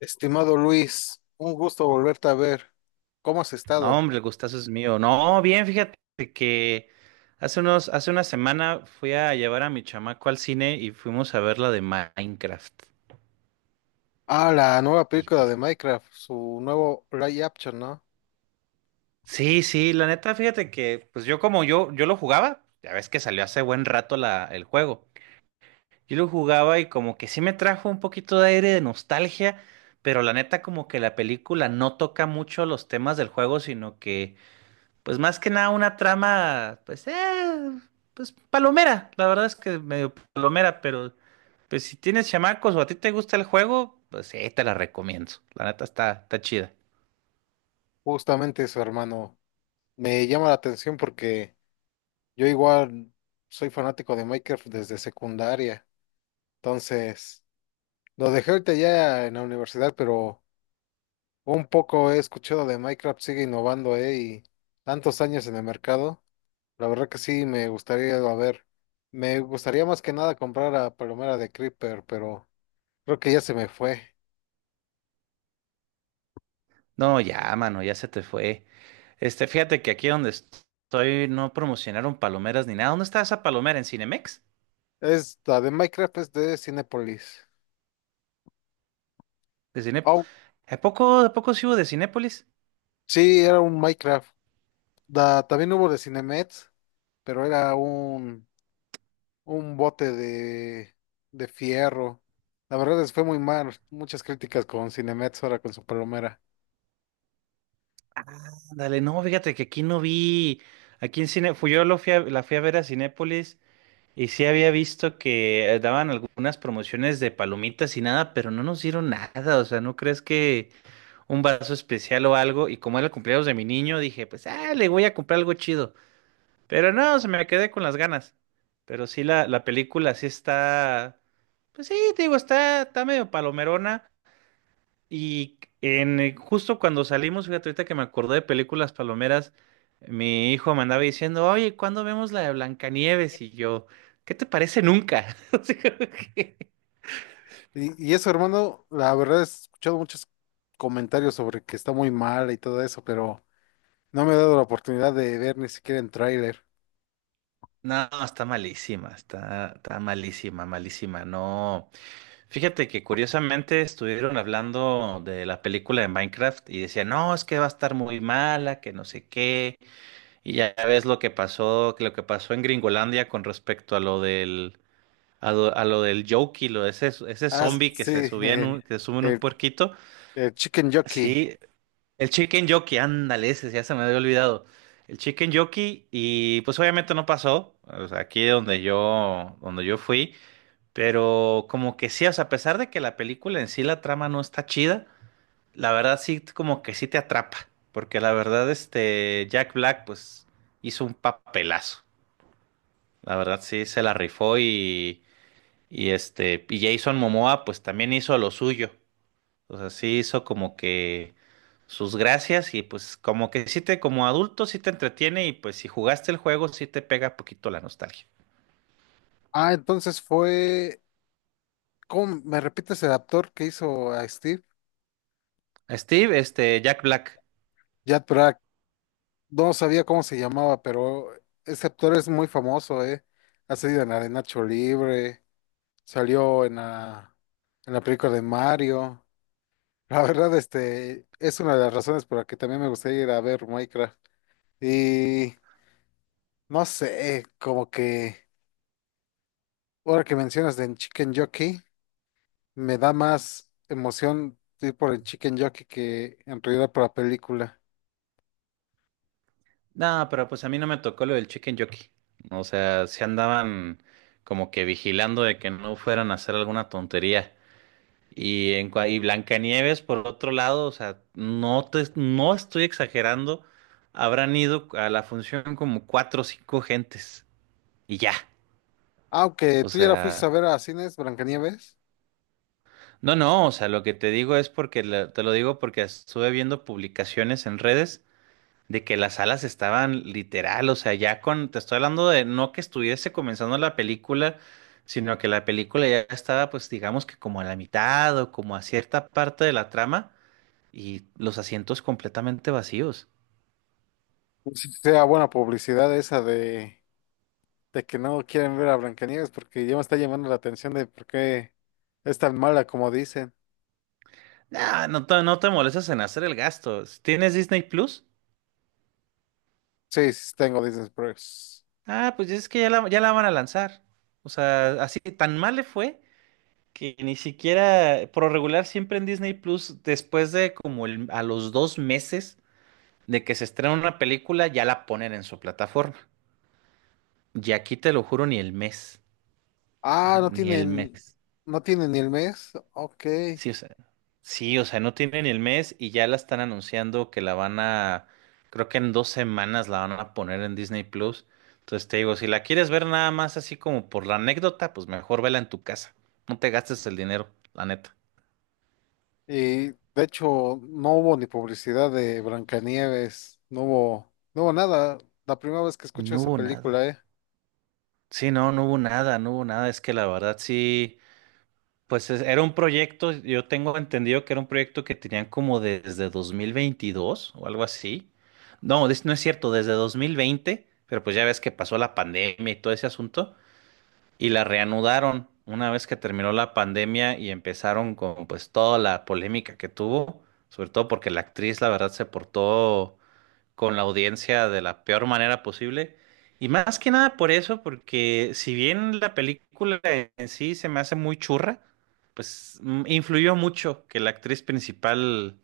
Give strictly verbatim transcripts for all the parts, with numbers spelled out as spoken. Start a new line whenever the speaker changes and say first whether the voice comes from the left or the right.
left: Estimado Luis, un gusto volverte a ver. ¿Cómo has
right: No,
left: estado?
right: hombre, el gustazo es mío. No, bien, fíjate que hace unos, hace una semana fui a llevar a mi chamaco al cine y fuimos a ver la de Minecraft.
left: Ah, la nueva
right: Y
left: película
right: pues,
left: de Minecraft, su nuevo live action, ¿no?
right: sí, sí, la neta, fíjate que, pues yo como yo, yo lo jugaba, ya ves que salió hace buen rato la, el juego. Yo lo jugaba y como que sí me trajo un poquito de aire de nostalgia, pero la neta como que la película no toca mucho los temas del juego, sino que pues más que nada una trama, pues, eh, pues palomera. La verdad es que medio palomera, pero pues si tienes chamacos o a ti te gusta el juego, pues sí, te la recomiendo. La neta está, está chida.
left: Justamente eso, hermano. Me llama la atención porque yo igual soy fanático de Minecraft desde secundaria. Entonces, lo dejé ahorita ya en la universidad, pero un poco he escuchado de Minecraft, sigue innovando, ¿eh? Y tantos años en el mercado. La verdad que sí, me gustaría, a ver, me gustaría más que nada comprar a Palomera de Creeper, pero creo que ya se me fue.
right: No, ya, mano, ya se te fue. Este, fíjate que aquí donde estoy no promocionaron palomeras ni nada. ¿Dónde está esa palomera? ¿En Cinemex?
left: Es la de Minecraft, es de Cinépolis.
right: ¿De Cine...
left: Oh,
right: ¿A poco, a poco sí hubo de Cinépolis?
left: sí, era un Minecraft. Da- también hubo de Cinemex, pero era un, un bote de, de fierro. La verdad les fue muy mal, muchas críticas con Cinemex ahora con su Palomera.
right: Ah, dale, no, fíjate que aquí no vi. Aquí en Cine, fui yo lo fui a- la fui a ver a Cinépolis. Y sí había visto que eh, daban algunas promociones de palomitas y nada, pero no nos dieron nada. O sea, ¿no crees que un vaso especial o algo? Y como era el cumpleaños de mi niño, dije, pues, ah, le voy a comprar algo chido. Pero no, se me quedé con las ganas. Pero sí, la, la película sí está, pues sí, te digo, está, está medio palomerona. Y en, eh, justo cuando salimos, fíjate, ahorita que me acordé de películas palomeras, mi hijo me andaba diciendo, oye, ¿cuándo vemos la de Blancanieves? Y yo, ¿qué te parece nunca? Así como que,
left: Y, y eso, hermano, la verdad he escuchado muchos comentarios sobre que está muy mal y todo eso, pero... No me he dado la oportunidad de ver ni siquiera en tráiler.
right: no, está malísima, está, está malísima, malísima. No, fíjate que curiosamente estuvieron hablando de la película de Minecraft y decían, no, es que va a estar muy mala, que no sé qué. Y ya ves lo que pasó, que lo que pasó en Gringolandia con respecto a lo del A lo, a lo del Yoki, lo ese, ese
left: Ah,
right: zombie que
left: sí,
right: se subía en
left: el,
right: un, que se sube en un
left: el-
right: puerquito.
left: el Chicken Jockey.
right: Sí, el Chicken Yoki, ándale, ese ya se me había olvidado. El Chicken Yoki, y pues obviamente no pasó. O sea, aquí donde yo, donde yo fui. Pero como que sí, o sea, a pesar de que la película en sí, la trama no está chida, la verdad sí, como que sí te atrapa. Porque la verdad, este, Jack Black, pues, hizo un papelazo. La verdad sí, se la rifó. Y. Y este, y Jason Momoa pues también hizo lo suyo. O sea, sí hizo como que sus gracias y pues como que sí te, como adulto sí te entretiene y pues si jugaste el juego sí te pega poquito la nostalgia.
left: Ah, entonces fue. ¿Cómo me repites el actor que hizo a Steve?
right: Steve, este, Jack Black.
left: Jack Black. No sabía cómo se llamaba, pero ese actor es muy famoso, ¿eh? Ha salido en la de Nacho Libre, salió en la, en la película de Mario. La verdad, este, es una de las razones por la que también me gustaría ir a ver Minecraft. Y no sé, como que. Ahora que mencionas del Chicken Jockey, me da más emoción ir por el Chicken Jockey que en realidad por la película.
right: No, pero pues a mí no me tocó lo del Chicken Jockey. O sea, se andaban como que vigilando de que no fueran a hacer alguna tontería. Y en cua- y Blancanieves, por otro lado, o sea, no te, no estoy exagerando, habrán ido a la función como cuatro o cinco gentes y ya.
left: Aunque
right: O
left: tú ya la fuiste a
right: sea,
left: ver a cines, Blancanieves,
right: no, no, o sea, lo que te digo es porque la- te lo digo porque estuve viendo publicaciones en redes de que las salas estaban literal, o sea, ya con, te estoy hablando de no que estuviese comenzando la película, sino que la película ya estaba, pues digamos que como a la mitad o como a cierta parte de la trama y los asientos completamente vacíos.
left: no si sea buena publicidad esa de, de que no quieren ver a Blancanieves porque ya me está llamando la atención de por qué es tan mala como dicen.
right: Nah, no te, no te molestas en hacer el gasto. ¿Si tienes Disney Plus?
left: Sí, sí tengo Disney Plus.
right: Ah, pues es que ya la, ya la van a lanzar. O sea, así tan mal le fue que ni siquiera, por lo regular, siempre en Disney Plus, después de como el- a los dos meses de que se estrena una película, ya la ponen en su plataforma. Y aquí te lo juro, ni el mes. O
left: Ah,
right: sea,
left: no
right: ni el
left: tienen,
right: mes.
left: no tienen ni el mes. Ok.
right: Sí, o sea, sí, o sea, no tienen el mes y ya la están anunciando que la van a, creo que en dos semanas la van a poner en Disney Plus. Entonces te digo, si la quieres ver nada más así como por la anécdota, pues mejor vela en tu casa. No te gastes el dinero, la neta.
left: Y de hecho, no hubo ni publicidad de Blancanieves, no hubo, no hubo nada. La primera vez que escucho
right: No
left: esa
right: hubo nada.
left: película, ¿eh?
right: Sí, no, no hubo nada, no hubo nada. Es que la verdad sí. Pues es- era un proyecto, yo tengo entendido que era un proyecto que tenían como desde dos mil veintidós o algo así. No, des- no es cierto, desde dos mil veinte. Pero pues ya ves que pasó la pandemia y todo ese asunto y la reanudaron una vez que terminó la pandemia y empezaron con pues toda la polémica que tuvo, sobre todo porque la actriz la verdad se portó con la audiencia de la peor manera posible. Y más que nada por eso, porque si bien la película en sí se me hace muy churra, pues mm, influyó mucho que la actriz principal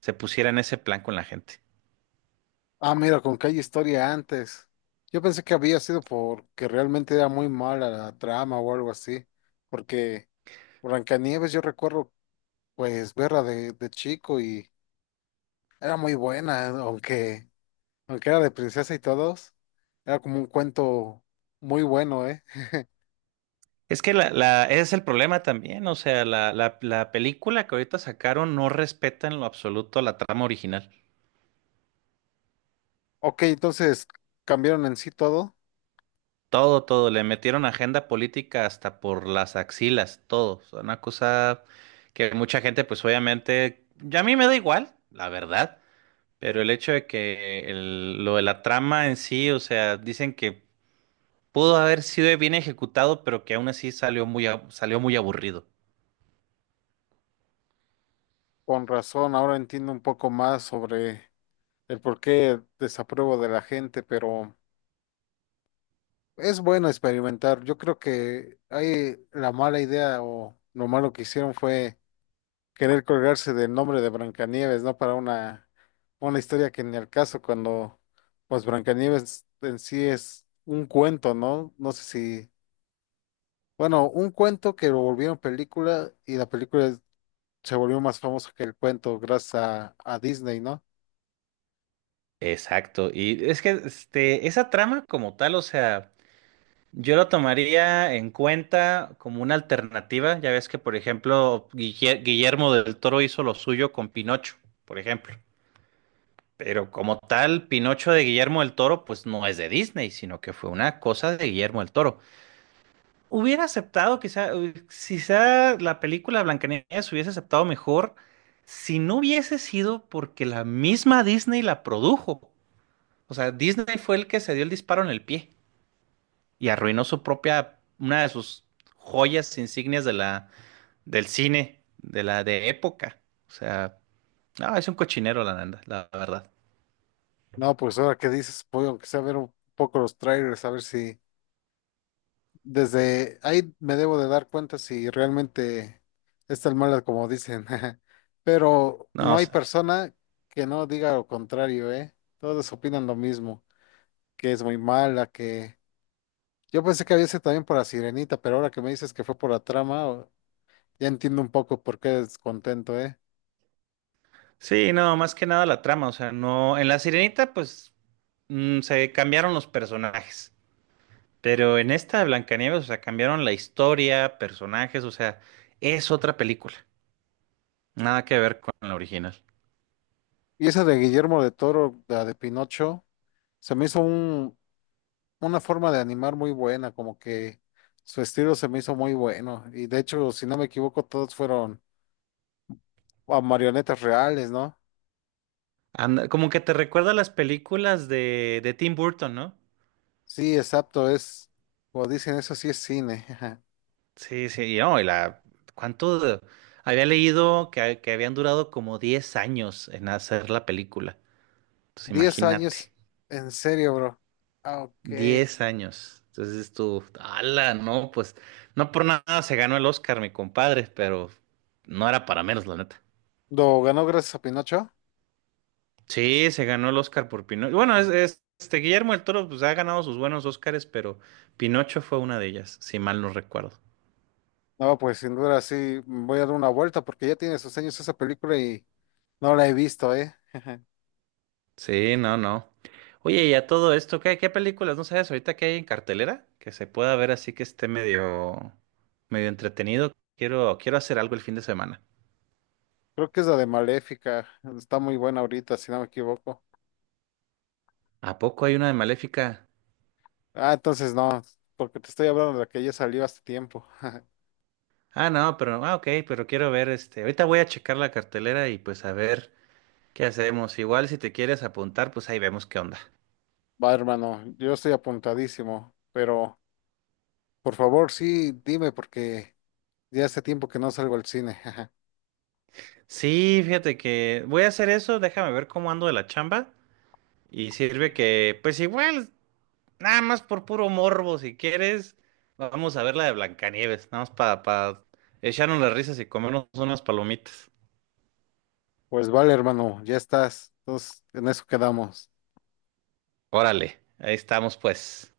right: se pusiera en ese plan con la gente.
left: Ah, mira, con que hay historia antes. Yo pensé que había sido porque realmente era muy mala la trama o algo así. Porque Blancanieves, yo recuerdo, pues, verla de, de chico y era muy buena, aunque, aunque era de princesa y todos. Era como un cuento muy bueno, ¿eh?
right: Es que la, la, ese es el problema también, o sea, la, la, la película que ahorita sacaron no respeta en lo absoluto la trama original.
left: Ok, entonces cambiaron en sí todo.
right: Todo, todo, le metieron agenda política hasta por las axilas, todo. O sea, una cosa que mucha gente, pues obviamente, ya a mí me da igual, la verdad, pero el hecho de que el- lo de la trama en sí, o sea, dicen que pudo haber sido bien ejecutado, pero que aún así salió muy, ab- salió muy aburrido.
left: Con razón, ahora entiendo un poco más sobre el por qué desapruebo de la gente, pero es bueno experimentar. Yo creo que hay la mala idea o lo malo que hicieron fue querer colgarse del nombre de Brancanieves, ¿no? Para una, una historia que ni al caso, cuando pues Brancanieves en sí es un cuento, ¿no? No sé si, bueno, un cuento que lo volvieron película y la película se volvió más famosa que el cuento gracias a, a Disney, ¿no?
right: Exacto, y es que este, esa trama como tal, o sea... Yo lo tomaría en cuenta como una alternativa. Ya ves que, por ejemplo, Guille- Guillermo del Toro hizo lo suyo con Pinocho, por ejemplo. Pero como tal, Pinocho de Guillermo del Toro, pues no es de Disney, sino que fue una cosa de Guillermo del Toro. Hubiera aceptado, quizá, eh, quizá la película Blancanieves hubiese aceptado mejor si no hubiese sido porque la misma Disney la produjo. O sea, Disney fue el que se dio el disparo en el pie y arruinó su propia, una de sus joyas insignias de la, del cine, de la de época. O sea, no, es un cochinero la, nanda- la verdad.
left: No, pues ahora que dices, puedo que sea ver un poco los trailers, a ver si desde ahí me debo de dar cuenta si realmente es tan mala como dicen. Pero
right: No,
left: no hay
right: s-
left: persona que no diga lo contrario, ¿eh? Todos opinan lo mismo, que es muy mala, que yo pensé que había sido también por la Sirenita, pero ahora que me dices que fue por la trama, o- ya entiendo un poco por qué descontento, ¿eh?
right: sí, no, más que nada la trama. O sea, no, en La Sirenita, pues mm, se cambiaron los personajes. Pero en esta de Blancanieves, o sea, cambiaron la historia, personajes, o sea, es otra película. Nada que ver con la original.
left: Y esa de Guillermo de Toro, la de Pinocho, se me hizo un una forma de animar muy buena, como que su estilo se me hizo muy bueno. Y de hecho, si no me equivoco, todos fueron ah, marionetas reales, ¿no?
right: Anda- como que te recuerda a las películas de, de Tim Burton, ¿no?
left: Sí, exacto, es, como dicen, eso sí es cine.
right: Sí, sí, y no, y la, ¿cuánto? de- había leído que, ha- que habían durado como diez años en hacer la película. Entonces,
left: Diez años,
right: imagínate,
left: en serio, bro. Ah, ok.
right: diez años. Entonces tú, ala, no, pues, no por nada se ganó el Oscar, mi compadre, pero no era para menos, la neta.
left: ¿Lo ganó gracias a Pinocho?
right: Sí, se ganó el Oscar por Pinocho. Bueno, es, es- este Guillermo del Toro, pues ha ganado sus buenos Oscars, pero Pinocho fue una de ellas, si mal no recuerdo.
left: No, pues sin duda sí, voy a dar una vuelta porque ya tiene sus años esa película y no la he visto, ¿eh?
right: Sí, no, no. Oye, y a todo esto, ¿qué, ¿qué películas? ¿No sabes ahorita qué hay en cartelera? Que se pueda ver así que esté medio, medio entretenido. Quiero, quiero hacer algo el fin de semana.
left: Creo que es la de Maléfica, está muy buena ahorita, si no me equivoco.
right: ¿A poco hay una de Maléfica?
left: Ah, entonces no, porque te estoy hablando de la que ya salió hace tiempo.
right: Ah, no, pero, ah, ok, pero quiero ver este. Ahorita voy a checar la cartelera y pues a ver qué hacemos. Igual si te quieres apuntar, pues ahí vemos qué onda.
left: Va, hermano, yo estoy apuntadísimo, pero por favor, sí, dime, porque ya hace tiempo que no salgo al cine.
right: Sí, fíjate que voy a hacer eso, déjame ver cómo ando de la chamba. Y sirve que, pues igual. Nada más por puro morbo, si quieres, vamos a ver la de Blancanieves, nada más para echarnos las risas y comernos unas palomitas.
left: Pues vale, hermano, ya estás. Entonces, en eso quedamos.
right: Órale, ahí estamos pues.